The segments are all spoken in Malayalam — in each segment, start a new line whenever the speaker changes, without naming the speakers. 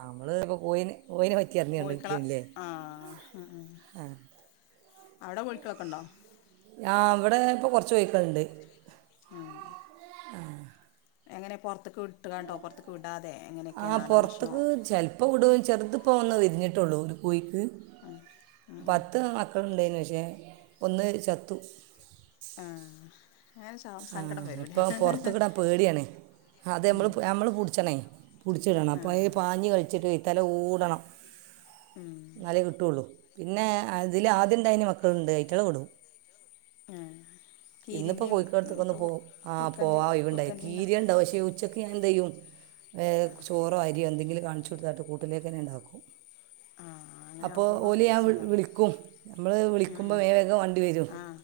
നമ്മള് ഇപ്പോ പോയിന് ഓന് പറ്റിയായിരുന്നു
കോഴിക്കള. ആഹ് ആഹ് അവിടെ കോഴിക്കളൊക്കെ ഒണ്ടോ?
ആഹ് ഇവിടെ ഇപ്പ കൊറച്ച് കോഴിക്കളുണ്ട്.
ആഹ് എങ്ങനെ പൊറത്തേക്ക് വിട്ടുകാട്ടോ പൊറത്തേക്ക് വിടാതെ എങ്ങനെയൊക്കെയാ നാടൻ ഭക്ഷണോ?
ഇപ്പോ വിടു ചെറുതിപ്പോ ഒന്ന് വിരിഞ്ഞിടട്ടെയുള്ളൂ ഒരു കോയി
ഉം ഉം
പത്ത് മക്കളുണ്ടായിനു. പക്ഷേ ഒന്ന് ചത്തു.
ആഹ്
ആഹ് ഇപ്പൊ പൊറത്തേക്ക് വിടാൻ പേടിയാണ്. ആഹ് അതെ
ഉം
നമ്മള് നമ്മള് പുടിച്ചണേ പുടിച്ചിടണം
ആ
അപ്പോൾ ഇത് പാഞ്ഞ് കളിച്ചിട്ട് വരും. തല ഊടണം.
ഉം
എന്നാലേ കിട്ടുള്ളൂ. പിന്നെ അതിൽ ആദ്യം ഇണ്ടയിന മക്കളുണ്ട്. അയ്റ്റളെ വിടും.
അഹ് കീരിന്റേം
അപർതെക്കൊന്നു പോകും ആഹ് പോവാനൊഴിവുണ്ടായി കീരിയാ ഇണ്ടാവും ഉച്ചക്ക് ഞൻ എന്ത് ചെയ്യും? ചോറോ അരിയോ എന്തെങ്കിലും കാണിച്ചു കൊടുതാട്ട് [unintelligible] തന്നെ ഉണ്ടാക്കും
ആ അങ്ങനെ
അപ്പോ
ആക്കുമ്പോൾ
ഓലി ഞാൻ
സുഖമാണ്
വിളിക്കും. നമ്മള്
ഉം
വിളിക്കുമ്പോ
ഉം
വേഗം വേഗം വണ്ടി വരും
ആഹ്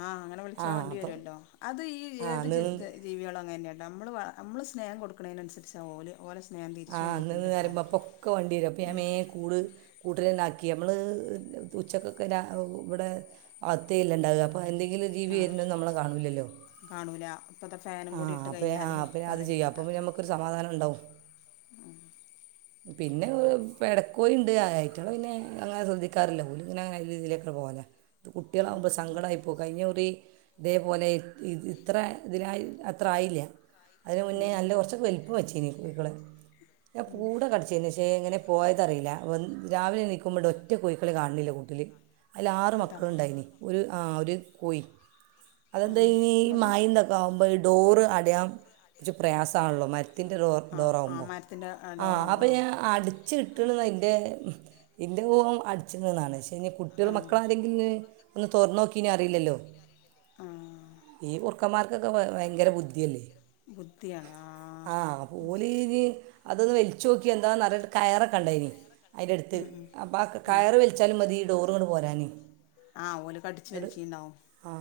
ആഹ് അങ്ങനെ
ആ
വിളിച്ചാ വണ്ടി
അപ്പം
വരുല്ലോ. അത് ഈ
ആ
ഏത്
അന്ന്
ജി
നിന്ന്
ജീവികളും അങ്ങനെയാ നമ്മള് നമ്മൾ സ്നേഹം കൊടുക്കുണെനനുസരിച്ചാണ് ഓല് ഓരെ സ്നേഹം തിരിച്ചു
ആഹ് അന്ന്
നമുക്കുണ്ട് ട്ടോ
[unintelligible] അപ്പൊക്കെ വണ്ടി വരും. അപ്പൊ ഞാൻ മേൻ കൂട് കൂട്ടിലന്നെ ക്കി നമ്മള് ഉച്ചക്കൊക്കെ രാ ഇവിടെ അകത്തല്ലേ ഇണ്ടാവ അപ്പോ എന്തെങ്കിലും ടി വി
ആഹ്
ഇരുന്നു നമ്മളെ കാണില്ലല്ലോ.
കാണൂല ഇപ്പ ഫാനും
ആ
കൂടി ഇട്ട്
അപ്പം ആ
കഴിഞ്ഞാല്
അപ്പം അത്
പറയും
ചെയ്യും അപ്പം
വേണ്ടാ.
പിന്നെ നമുക്കൊരു സമാധാനം ഉണ്ടാവും
[inaudible]
പിന്നെ പെടക്കോയിണ്ട് ആയിട്ടുള്ള പിന്നെ അങ്ങനെ ശ്രദ്ധിക്കാറില്ല ഓല് ഇങ്ങനെ അങ്ങെ രീതിയിലേക്കെ പോലാ കുട്ടികളാകുമ്പ സങ്കടമായിപ്പ കഴിഞ്ഞൂറി ഇതേപോലെ ഇ ഇത്ര ഇതിനായി അത്ര ആയില്ല അതിന് മുന്നേ
ആഹ്
നല്ല കുറച്ചൊക്കെ വൽപ്പം വെച്ചനി കോക്കള ഞാൻ
ഉം
കൂടെ കടിച്ച ചെന്നച്ചേ ഇങ്ങനെ പോയതറിയില്ല രാവിലെ നിക്കുമ്പോഴ ഒറ്റ കോഴക്കൾ കാണുന്നില്ലേ കൂട്ടില് അതിൽ ആറ്
അതാ
മക്കളുണ്ടായിന് ഒരു ആ ഒരു കോഴ അതെന്താ
ആഹ്
ഇനി
എന്നിട്ട്
മായന്ത ആവുമ്പോൾ ഈ ഡോറ് അടയാൻ കുറച്ച് പ്രയാസമാണല്ലോ മര് ത്തിൻ്റെ ഡോർ
ആഹ്
ഡോറ
ആഹ്
ആകുമ്പ
മരത്തിൻ്റെ
ആഹ് അപ്പ
ഡോറാകുമ്പോ
ഞാൻ അടു ചിട്ട് ഇട്ട്ണ് ന്നാണ് ഇന്റെ ഊഹം പച്ചന്നാണ് പക്ഷേ കുട്ടികൾ
ആഹ്
മക്കള ആരെങ്കിലും ഒന്ന് തോർന്ന് നോക്കീ അറില്ലല്ലോ
ആഹ്
ഈ കുർക്കമാർക്കൊക്കെ ഭയങ്കര ബുദ്ധിയല്ലേ
ബുദ്ധിയാണ്
ആഹ്
ഉം
പോലെഞ്ഞ് അതൊന്ന് വലിച്ചു നോക്കി എന്താറ് കയറൊക്കെ ഉണ്ടായിന് അയ്ന്റെടുത്ത്
ഉം
അപ്പം ആ
ഉം
കയറ് വലിച്ചാലും മതിഈ ഡോറിങ്ങട്ട് പോരാാന്
ആഹ് ഓല് കടിച്ച്
എട്
വലിച്ചിണ്ടാവും
ആ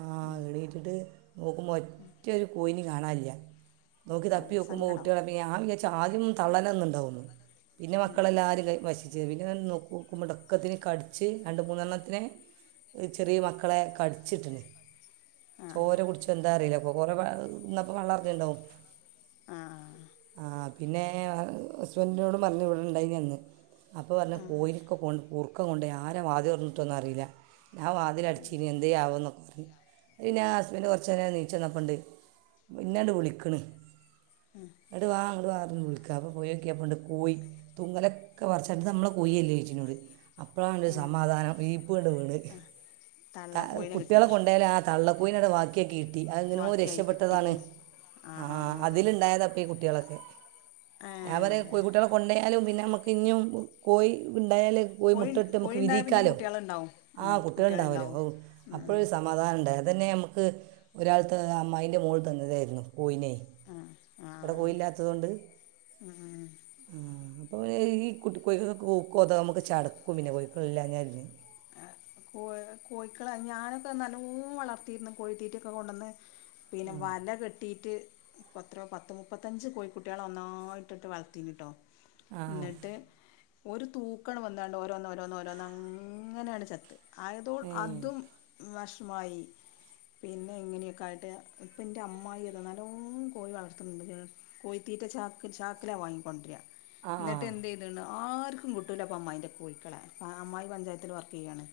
എണ്റ്റിട്ട് നോക്കുമ്പോൾ [unintelligible]
ഉം [unintelligible]
പോയി കാണില്ല നോക്കി
അത്
തപ്പി വെക്കുമ്പോൾ
സങ്കടാവും
കുട്ടികളെ ഞാ വിചാര്ച്ച് ആദ്യം തള്ളലന്നുണ്ടാവുന്നു പിന്നെ മക്കളെല്ലരും വശിച്ചു പിന്നെ ന മുടക്കത്തിന് കടിച്ച് രണ്ട് മൂന്നെണ്ണത്തിനെ ചെറിയ മക്കളെ കടിച്ചിട്ട്ണ്
ആഹ്
ചോര കുടിച്ചു എന്താ അറിയില്ലപ്പൊ കുറെ ഇന്നപ്പോ വള്ളറിഞ്ഞുണ്ടാവും
ആഹ് ആഹ്
ആ പിന്നെ ഹസ്ബന്റിനോട് പറഞ്ഞു ഇവിടെ ഇണ്ടായിനി അന്ന് അപ്പൊ പറഞ്ഞ
ആഹ്
കോയിലൊക്കെ കൊ കുർക്കൻ കൊണ്ട് ആരും ആദ്യംഞ്ഞിട്ടൊന്ന അറിയില്ല ഞാൻതി അടിച്ചി ഇനി എന്തു ചെയയാവുംന്നൊക്കെ പറഞ് അ ഞാൻ ഹസ്ബൻറ് കുറു നേനെ നീച്ച തന്നപ്പണ്ട് പിന്നട് വിളിക്കണ
ഉം
എന്നട്ട് വാ അങ്ങട്ട്ന്ന് വിളിക്ക അപ്പം കോഴോക്കിയ അപ്പ ഉണ്ട് കോയി തുങ്കലൊക്കെ വറച്ചിട്ട് നമ്മളെ കൊയില്ലേ ഏചിനോട് അപ്പോഴാണ് ഒരു
ഉം
സമാധാനം ഈപ്പടെ വീണ്
തള്ള കോഴിനെ കിട്ടി
കുട്ടികളെ കൊണ്ടോൽ ആ തള്ളക്കാക്കിയൊക്കി കിട്ടി അനോ
ബാക്കിയായി കിട്ടി
രക്ഷപ്പെട്ടതാണ്
ഉം ആഹ്
ഇണ്ട കുട്ടിയാളെക്ക
ആഹ്
ഞാ പറയാ
ഏഹ്
കോഴിക്കുട്ടിയളെ കൊണ്ടോയാലും പിന്നെ അമ്മക്ക് പിഞ്ഞും കോഴ ഉണ്ടായാൽ പോയി
കോഴി
മുട്ട ഇട്ട് നമുക്ക്
കോഴിണ്ടായ പിന്നെയും
വിരിക്കാലോ
കുട്ടികളുണ്ടാവും
ആ
ഉം
കുട്ടികള ഉണ്ടാവല്ലോ
കുട്ടികളുണ്ടാവും
ഔ അപ്പഴ
ഉം
ഒരു സമാധാന ഉണ്ട അത് തന്നെ നമുക്ക് ഒരാൾത്ത് അമ്മായിന്റെ മോുകളിൽ തന്നതായിരുന്നു കോയിനെ
ആഹ് ആഹ്
ഇവിടെ കോയില്ലത്തതുകൊണ്ട്
ഉം ഉം
അപ്പം ഈ കുട്ടി കോഴക്കൾ കൊതകം നമുക്ക് ചടക്കും പിന്നെ കോഴക്കള എല്ല ഞ്ഞാൽെ
ആഹ് കോ കോഴിക്കള ഞാനൊക്കെ നല്ലോ വളർത്തിയിരുന്നു കോഴിത്തീറ്റൊക്കെ കൊണ്ടുവന്ന് പിന്നെ വല കെട്ടിയിട്ട് ഇപ്പൾ അത്രയോ പത്ത് മുപ്പത്തഞ്ച് കോഴിക്കുട്ടികളെ ഒന്നായിട്ടിട്ട് വളർത്തിന്ന കേട്ടോ
ആ
എന്നിട്ട് ഒരു തൂക്കണം വന്നാണ്ട് ഓരോന്ന് ഓരോന്ന് ഓരോന്ന് അങ്ങനെയാണ് ചത്ത് ആയതോൾ
ഏ
അതും വിഷമായി പിന്നെ ഇങ്ങനെയൊക്കൊയിട്ട് ഇപ്പ എന്റെ അമ്മായിതല്ലോം കോഴി വളർത്തുന്നുണ്ട് കോയ്ത്തീറ്റ ച ചാക്കിലാ വാങ്ങിക്കൊണ്ടരാ
ആ ആ
എന്നിട്ട് എന്ത് ചെയ്തുണ്ട് ആർക്കും കിട്ടൂല അപ്പൊ അമ്മായിൻന്റെ കോഴിക്കളെ അമ്മയിന്റെ പഞ്ചായത്ത് ത്തിൽ വർക്ക് ചെയ്യണ്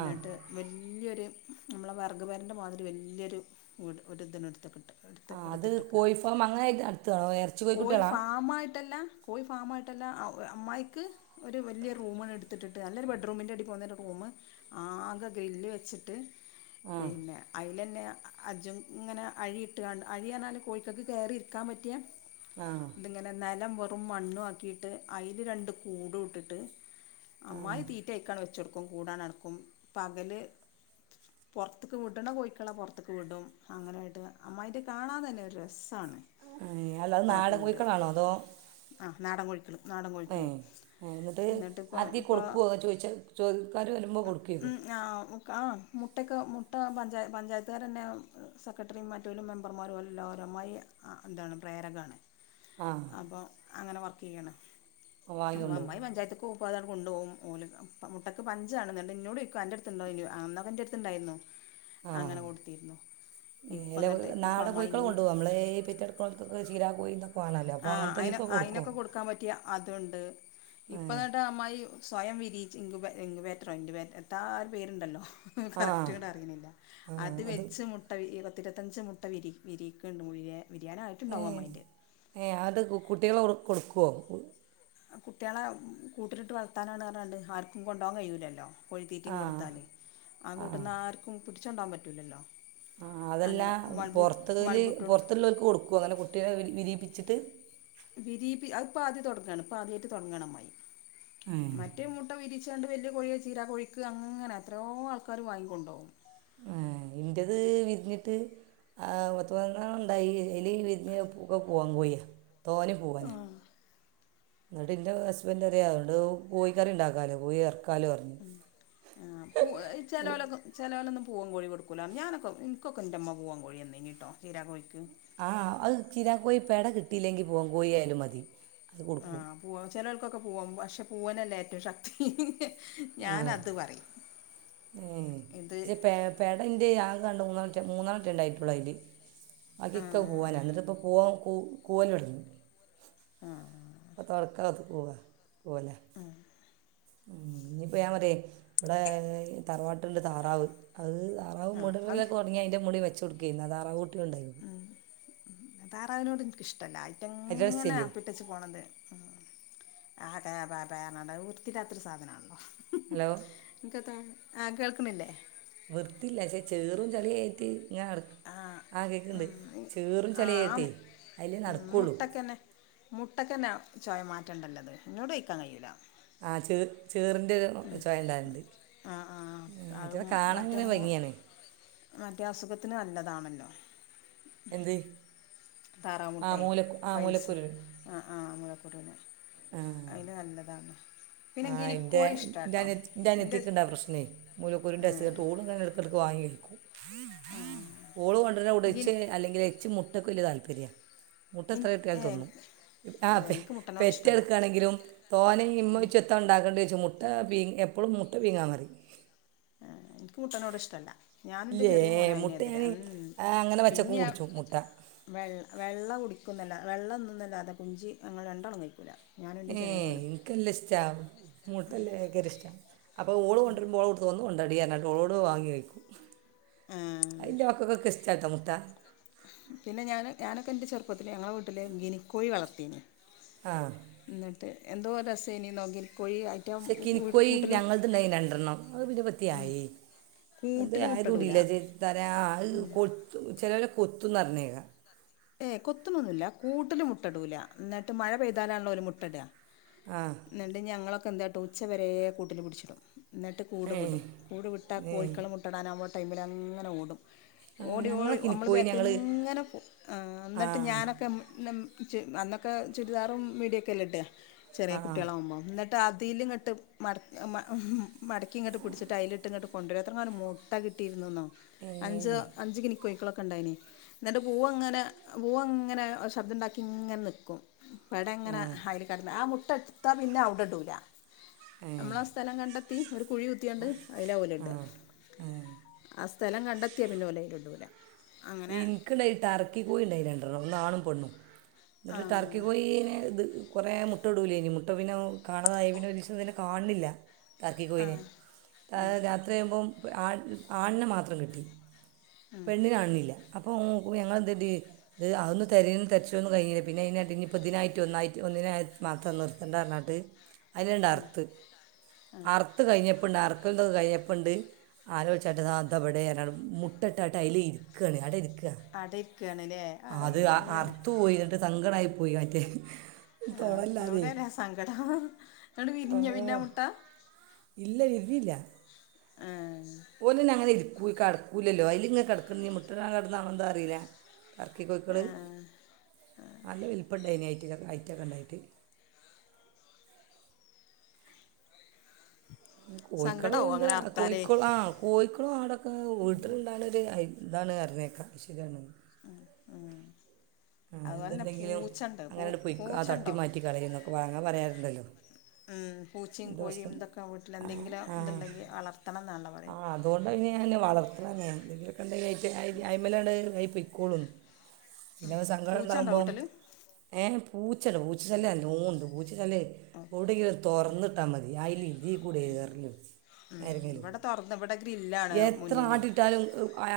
ആ
വലിയൊരു നമ്മളെ വർഗ്ഗഭരൻ്റെ മാതിരി വലിയൊരു വീട് ഒരുരിതനം എടുത്ത കിട്ടും എടുത്ത്
ആ അത്
എടുത്തിട്ടക്ക
കോഴി ഫാം അങ്ങനെ നടത്തുകയാണോ ഇറച്ചി
കോഴി
കോഴിക്കുട്ടികളാ
ഫാമ മയിട്ടല്ല പോയി ഫാമായിട്ടല്ല അമ്മായിയ്ക്ക് ഒരു വലിയ റൂമിണ് എടുത്തിട്ടിട്ട് നല്ലൊരു ബെഡ റൂമിൻ്റെ അടി പോന്നര് റൂമ്ആകെ ഗ്രില്ല് വെച്ചിട്ട്
ആ
പിന്നെ അയിലന്നെ അജ്ജും ഇങ്ങനെ അഴിട്ട് കാണ്ട് അഴി റ്ഞ്ഞാല് കോഴിക്കൾക്ക് കയറിയിരിക്കാൻ പറ്റിയ
ആഹ്
ങ്ങനെ നിലം വെറും മണ്ണും ആക്കിട്ട് അയില് രണ്ട്കൂട് ഇട്ട്ട്ട് അമ്മായി തീ വെച്ചട്ക്കും കൂടാണ്ട് അട്ക്കും പകല് പൊറ്ത്ത്ക്ക് വിട്ണ കോഴിക്കളെ പൊറ്ത്ത്ക്ക് വിടും അങ്ങനെയിട്ട് അമ്മായിൻ്റെ കാണാൻ തന്നെ ഒരു രസ്സാണ്
ഏഹ് അല്ല അഹ് നാടൻ കോഴിക്കളാണോ അതോ
ആഹ് നാടൻ കോഴിക്കള് നാടൻ
ഏ
കോഴിക്കളും ന്നട്ട്പ്പം ഇപ്പം
പ്പ ചോയിച്ച ചോ കാര് വരു
[unintelligible] ആഹ് മുട്ടക്കെ മുട്ട പഞ്ചാ പഞ്ചായത്തുകാര ന്നെ സെക്രട്ടറിം മറ്റോലും മെമ്പർമാരും ഓല എല്ലാരും അമ്മായി ആഹ് എന്താണ് പ്രേര കാണ്
ആഹ്
അപ്പം അങ്ങനെ വർക്ക് യ്യാണ് അപ്പം
വാങ്ങിക്കൊണ്ട് പോകും
അമ്മായി പഞ്ചായത്ത്ക്ക് പോവുമ്പോ അതാണ്ട് കൊണ്ടോകും ഓല് പ്പം മുട്ടക്ക് പഞ്ചാണ് ന്നട്ട് ഇന്നോട് യിക്കും അന്റെ ട്ത്ത്ണ്ടോ ഇലോ അന്നൊക്കെ ഇന്റെ ട്ത്ത് ണ്ടായിന്നു
ആ
അങ്ങനെ കൊടുത്തിരുന്നു ഇപ്പ ന്നട്ട് ഇപ്പപ്പ അമ്മായി ഇന്ന്
നമ്മള് പെറ്റ ടക്ക്ണോൽക്ക് ക്കെ ചീരാ കോയി തക്കെ വാണല്ലോ അപ്പം അങ്ങന് തോല്ക്കൊക്കെ കൊടുക്കും
ക്കാൻ പറ്റിയ അതുണ്ട് ഇപ്പന്നട്ട് അമ്മായി സ്വയം വിരിയിച്ച് ഇങ്ക് ബാ ഇങ്ക്പേറ്ററോ ഇന്റ് എത്താ ആ ഒരു പേരുണ്ടല്ലോ
ആ
കറക്റ്റ്ങ്ങട്ട് അറിയ്ണില്ല അത് വെച്ച് മു ട്ട വിരി പത്തിരുപത്തഞ്ച് മുട്ട വിരി വിരിയിക്ക്ണ്ട് [unintelligible]
ഏ
വിരിയാനായിട്ട്ണ്ടാവും അമ്മായിന്റെ
ഏ അത് കു കുട്ടികളെ കൊടുക്കുവോ
കുട്ടിയാളെ കൂട്ടിലിട്ട് വളർത്താനാണ് പറഞ്ഞാണ്ട് ആർക്കും കൊണ്ടോകാൻ കഴിയൂല്ലല്ലോ കോഴിത്തീറ്റയും
ആ
കൊടുത്താല് ആ കൂട്ട്ന്ന് ആർക്കും പിടിച്ചുണ്ടാവാൻ പറ്റുല്ലല്ലോ
ആ അതെല്ല പുറത്ത്ല്
ബൾബിട്ട് കൊടു
പുറത്തുള്ളവർക്ക് കൊടുക്കോ അങ്ങനെ കുട്ടിയോളെ വിരിയിപ്പിച്ചിട്ട്
വിരീപി അത്പ്പ ആദ്യ തുടങ്ങാണ് ഇപ്പ ആദ്യായിട്ട് തുടങ്ങാണ് അമ്മായി
ഏഹ്
മറ്റേ മുട്ട വിരിച്ചാണ്ട് വല്ലിയ കോഴി ചീരാ കോഴിക്ക് അങ്ങനെ എത്രയോ ആൾക്കാർ വാങ്ങിക്കൊണ്ടോവും
ഏഹ് ഇന്റത് വിരിഞ്ഞിട്ട് ആഹ് പത്ത് പതിനൊന്നണ്ണണ്ടായി അതിലഈ വിരിഞ്ഞ്ഒക്കെ പൂവൻ കോഴിയാ തോനെ പോൂവനാ എന്നിട്ട്ൻ്റെ ഹസ്ബൻ് പറിയാ അതുകൊണ്ട് കോഴി കറി ഉണ്ടാക്കാലോ കോഴി ഇറക്കാലോ പറഞ്ഞു
ആ പൂ ചെലോലൊക്കെ ചെലോലൊന്നും പുവൻകോഴി കൊടുക്കലാ ഞാനൊക്കെ ഇൻക്കൊക്കെ ഇൻ്റെമ്മ പൂവൻ കോഴിയന്നീഞ്ഞിട്ടോ ചീരാ കോഴിക്ക്
ആ അത് ചീരാ കോഴി പെട കിട്ടിയില്ലെങ്കിൽ പൂവൻ കോഴിയായാലും മതി അത്
ആ
കൊടുക്കും
പൂവ ചെലോല്ക്കൊക്കെ പൂവപക്ഷെ പൂവനല്ലേ ഏറ്റവും ശക്തി ഞാാനത് പറയും
ഏഹ്
ഇത്
പക്ഷേ പേ പേടൻ്റെ ആകാണ്ട് മൂന്നാണറ്റെ മൂന്നാണറ്റെ ഉണ്ടായിട്ടുള്ളൂ അതിൽ
ആ
ബാക്കിയൊക്കൊ പൂവനാണ് എന്നിട്ട് ഇപ്പോ പൂവൻ കൂ കൂവൽ തൊട്ങ്ങി
ആഹ്
ഇപ്പ തൊട്ക്കാത്ത് കൂവ കൂവലാ ഉം ഇനിപ്പോ ഞാൻ പറയാ ഇവിടെ തറവാട്ട്ണ്ട് താറാവ് അത് അഹ്
ആ അത്
മുടടെലൊക്കൊ തൊടങ്ങിയാ അയിന്റെ മുടി വെച്ച് കൊട്‌ക്കേര്ന്നു അ തറാവ് കുട്ടി ഉണ്ടായിരുന്നു
ഉം താറാവിനോട് ഇൻക്കിഷ്ടമല്ല ആയിറ്റെ
അതിൻ്റെ
ഇങ്ങനെ
ഇഷ്ടമില്ലേ
അപ്പി ഇട്ടച്ച് പോണത് ആ ക ബാ പറ്ഞ്ഞാണ്ട് വൃത്തില്ലാത്തൊരു സാധനമാണല്ലോ
ഹലോ
അൻക്കെത്താ ആഹ് കേൾക്കണില്ലേ
വൃത്തില്ല ക്ഷേ ചേറും ചളിയായിട്ട് ഇങ്ങനടക്കും ആ കേക്ക്ണ്ട്
ഉം
ചേറും
ആ ആ
ചെളിയായിട്ടേ അയിലെ നടക്കൊള്ളൂ
മുട്ടക്കെന്നാ ചോയ മാറ്റണ്ടല്ലത് ഇന്നോടോയ്ക്കാൻ കഴിയൂല
ആ ച് ചേറിൻ്റെ ഒരു ചോയ ഉണ്ടാകല്ണ്ട്
ആ ആ അത്
അയിറ്റള
മറ്റേ
കാണാൻങ്ങനെ
മോ
ഭംഗിയെണ്
മറ്റേ അസുഖത്തിനു നല്ലതാണല്ലോ
എന്ത് ആമൂലകു ആമൂലക്കുരു
ആഹ് ആഹ് മൂലക്കുരുന്
ആഹ്
അയിന് നല്ലതാണ്
ആ ൻ്റെ
ഗിനിക്കോഴി ഇഷ്ടാട്ടോ
ന്റനിയത്തി
എൻ്റെ
ന്റനിയത്തിക്ക് ണ്ടാ പ്രശ്നേ മൂലക്കുരുൻ്റെ അസുഗട്ട് ഓളുങ്ങനെ എട്ക്ക് വാങ്ങി കഴിക്കും. ഓള് കൊണ്ടര്ന എവ്ടെ
ഗിനി
ച്ച് അല്ലെങ്കിലെ ച്ച് മു തൊക്കെ ല്ല്യ താല്പര്യ മുട്ട എത്ര കിട്ടിയാലും തിന്നും ആ പെ
എനിക്ക് മുട്ടനോട്
പെറ്റ്
ഇഷ്ടമല്ല
കെടക്ക്കാണെങ്കിലും തോനയിമ്മു ഉണ്ടാക്കേണ്ടിവെച്ചു മുട്ട എപ്പോളും മുട്ട [unintelligible]
ആഹ് എനിക്ക് മുട്ടനോട് ഇഷ്ടല്ല ഞാനുന്റെ
ഇല്ലേ
ചെറിയ
മുട്ട
മോനുഅയിനെതിരാ
ഞാൻ
ഉം
ആ, അങ്ങനെ വച്ചക്കും
പിന്യാ
കുടിച്ചു മുട്ട
വെള്ള വെള്ള കുടിക്കുന്നല്ലാത് വെള്ളതിന്നുംന്നല്ലാതെ കുഞ്ചി ഞങ്ങൾ രണ്ടാളും കയിക്കൂല്ല
ഏഹ് എനിക്കെല്ലിഷ്ട മുട്ടല്ലാം ഭയങ്കര ഇഷ്ട അപ്പൊ ഓള് കൊണ്ടരുമ്പോ ഓള് [unintelligible] കൊണ്ടടിയാനായിട്ട് ഓളോട് വാങ്ങി വയ്ക്കും [unintelligible] മക്കക്കൊക്കെ ഇഷ്ട ട്ടോ മുട്ട
പിന്നെ ഞാന് ഞാനൊക്കെ ൻ്റെ ചെറുപ്പത്തിലെ ഞങ്ങളെ വീട്ടില് ഗിനി ക്കോഴി വളർത്തിന്
ആഹ്
ന്നിട്ട് എന്തോ രസേനി നോക്കി കോഴിയാ
ശെ കിനിക്കോയി ഞങ്ങള്ത്ണ്ടായി രണ്ടെണ്ണം അത് പിന്നെ വെർതെയായി അതെ
കൂട്ടിൽ മുട്ടടൂല
ആയതൂടില്ല [unintelligible] കൊത്തു ചിലവരെ കൊത്തുന്ന് പറഞ്ഞേക്ക
ഏഹ് കൊത്തുണൊന്നുല്ല കൂട്ടില്മുട്ട ഇടൂല ന്നിട്ട് മഴ പെയ്താലാണല്ലോ ഓര് മുട്ടഇട
ആഹ്
ന്നിട്ട് ഞങ്ങളൊക്കെ എന്ത്‌ കാട്ടു ഉച്ചവരേ കൂട്ടില് പിടിച്ചിടും ന്നിട്ട് കൂടു
ഏ
വിടും കൂടു വിട്ടാ
ഏ
കോഴിക്കള മുട്ടടാനാവുന്ന ടൈമില് അങ്ങനെ ഓടും
ആ
ഓടി ഓടി
ഞങ്ങളൊക്കെ ഇനി
നമ്മള്
കോഴി ഞങ്ങൾ
ബേക്കിലിങ്ങനെ പോ ആ
ആ
ന്നട്ട് ഞാനൊക്കെ [unintelligible] ച അന്നൊക്കെ ചുരിദാറും മിഡിയൊക്കെയല്ലേ ഇടാ ചെറിയ
ആ
കുട്ടികളാകുമ്പോ ന്നട്ട് ട്ടതിലിങ്ങട്ട് മട മട മടക്കി ഇങ്ങട്ട് പിടിച്ചിട്ട് അയിലിട്ട് ഇങ്ങട്ട് കൊണ്ടുരും ത്രങ്ങാനും [unintelligible] മുട്ട കിട്ടിയിരുന്നുന്നോ
ഏ
അഞ്ച് അഞ്ച് ഗിനി കോഴിക്കളൊക്കെ ഉണ്ടായിന് എന്നിട്ട് പൂവ ഇങ്ങനെ പൂവ ഇങ്ങനെ ശബ്ദംണ്ടാക്കി ഇങ്ങനെ നിക്കും പെട ഇങ്ങനെ അയില് കെടന്ന് ആ മുട്ട എടുത്താ പിന്നെ അവുടെ ഇടുല
ഏ
നമ്മള സ്ഥലം കണ്ടെത്തി ഒരു കുഴി കുത്തിയണ്ട് അയില ഓല്
ആ
ഇട്അ
ഏ
ആ സ്ഥലം കണ്ടെത്തിയ പിന്നോലയിലിടു ല
ഇനിക്ക്ണ്ടായി ടറക്കി കോയിണ്ടായി രണ്ടണ്ണം ഒന്നാണും പെണ്ണും
ആ
ന്നിട്ട് ടർക്കി കോഴീനെ ഇത് കുറെ മുട്ട ഇടുലേനി മുട്ട പിന്ന കാണാതായി പിന്നെ ഒരീസം ഇതിനെ കാണുന്നില്ല ടർക്കി
ആ
കോയിനേം
ആ
രാ [unintelligible] ആണ്ആണിന മാത്രം കിട്ടി
ഉം
പെണ്ണിന കാണ്ന്നില്ല അപ്പൊ [unintelligible] ഇത് ആ ന്ന് തെരയു തെരച്ചൊന്നും കഴിഞ്ഞില്ല പിന്നെ അതിനട്ട് ഇനിപ്പതിനായിട്ട് ഒന്നായി ഒന്നിനായി മാത്രം നിർ എന്താർന്നട്ട് അതിനണ്ട്
ആ
അർത്ത്
ആ
അർ ത്ത് കഴിഞ്ഞപ്പുണ്ട് അറക്കലണ്ടൊത് കഴിഞ്ഞപ്പ്ണ്ട് ആലോയിച്ചായിട്ട് അതവിടെ [unintelligible] മുട്ടട്ട് അടയ്ല് ഇര്ക്കണ് അട ഇര്ക്കുക
അട ഇരിക്കാണ് ല്ലേ? അഹ്
[unintelligible] സങ്കടായി പോയി മറ്റേ
ആഹ്
തൊടല്ലാതെ
[unintelligible] സങ്കടം ന്നിട്ട്
ഓ
വിരിഞ്ഞ പിന്നാമുട്ട
ഇല്ല വിരിഞ്ഞില്ല
ആഹ്
ഓര്ത് ന്ന അങ്ങനെ ഇരിക്കൂ കെടക്കൂലല്ലോ അയിലിങ്ങ കിടക്കുന്നീ മുട്ടടാൻ കെടന്നാണോന്തോ അറിയില്ല ടർക്കി കോഴിക്കള്
ആ
നല്ല വലിപ്പം ഉണ്ടായിന് ഐറ്റം ഐറ്റൊക്കെ ഉണ്ടായിരുന്നു കോഴിക്കള്
സങ്കടാവും
എന്ത്
അങ്ങനെ അർത്താലേ
കോഴിക്കോളാം കോഴിക്കളും അവിടൊക്കെ വീട്ടിലുണ്ടാകുന്നത് ഇതാണ് അരുന്നേക്കാം ശരിയാണ്
ഉം ഉം അതുപോലെ തന്നെ
എന്തുണ്ടെങ്കിലും
പൂച്ചണ്ട് പൂ
അങ്ങനെ പോയി ആ തട്ടി
പൂച്ചണ്ടോ?
മാറ്റി കളയുന്നൊക്കെ വാങ്ങാൻ പറയാറുണ്ടല്ലോ
ഉം പൂച്ചയും
എന്ത്
കോഴിയും
പ്രശ്നം
ഇതൊക്കെ വീട്ടിൽ
ആ
എന്തെങ്കിലും
ആ
ഇതുണ്ടെങ്കിൽ വളർത്തണം എന്നാണ്
ആ
പറയുന്നത്.
അതുകൊണ്ടാണ് പിന്നെ ഞാൻ വളർത്തണ [unintelligible] എലക്കെണ്ടെ അയ്മലാണ്ഇക്കോളന്ന് പിന്നെ ഒരു സങ്കടം
പൂച്ചണ്ടോ
ഉണ്ടാവുമ്പോം
വീട്ടില്
ഏ പൂച്ചട പൂച്ചല്ലൃം അല്ലൂ ഉണ്ട് പൂച്ച ചല്ല
ഉം
കൂടെങ്കും തൊറന്നിട്ട് പത്താൽ മതി അതിലിതിക്കൂടെ എറങ്ങിവരും ആരെങ്കിലും
തുറന്നിവിടെ ഗ്രില്ലാ
എത്ര ആട്ടിട്ടാലും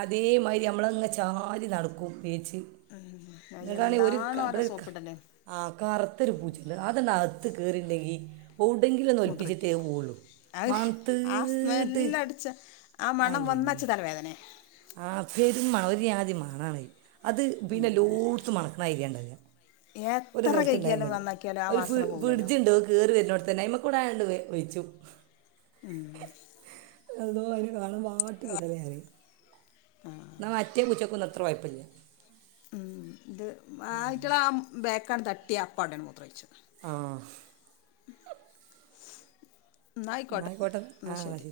അതേമാതിരി നമ്മളങ്ങ് ചാരി നടക്കും വേച്ച്
ഉം എന്താണോ അവടെ
ക-
സോപ്പിടല്ല്
ആ കറുത്തൊരു പൂച്ചയുണ്ട് അതൊന്നു അകത്ത് കയറിയുണ്ടെങ്കിൽ കൂടെങ്കിലും ഒന്ന്
മൂത്രം
ഒളിപ്പിച്ചിട്ടേ പോവുകയുള്ളു
അഹ് ആ
മണത്തീട്ട്
സ്മെല്ലടിച്ച ആ മണം വന്നാച്ചാ തലവേദനയാ
ആ പെരു ഒരു ജാതി മണാണേ അത്
ഉം
പിന്നെ ലോട്സ് മണക്കണായിരിക്കേണ്ടല്ലോ ഒരു
എത്ര
സ്ഥലത്തുണ്ടായാ
കഴുകിയാലും
മതി.
നന്നാക്കിയാലും ആ
ഒരു
വാസന
ഫ്രിഡ്
പോകൂലല്ലോ
ഫ്രിഡ്ജ് ഉണ്ട് അതു കേറി വരുന്നടത്ത്തന്നെ കൂടാണ്ട് വെ വെച്ചു
ഉം
അതോ അതിനെ കാണുമ്പോ ആട്ടിവിടുകയായി.
ആഹ്
എന്നാ മറ്റേ പൂച്ചയ്ക്ക് ഒന്നും അത്ര കുഴപ്പമില്ല
ഉം ഇത് ആയിട്ടുള്ള ബാക്കാണ് തട്ടി അപ്പം അവിടെ മൂത്രം ഒഴിച്ചുവെക്കും
ആഹ് എന്നാൽ
എന്നായിക്കോട്ടെ
ആയിക്കോട്ടെ ആ
എന്നാ
എന്നാൽ
ശരി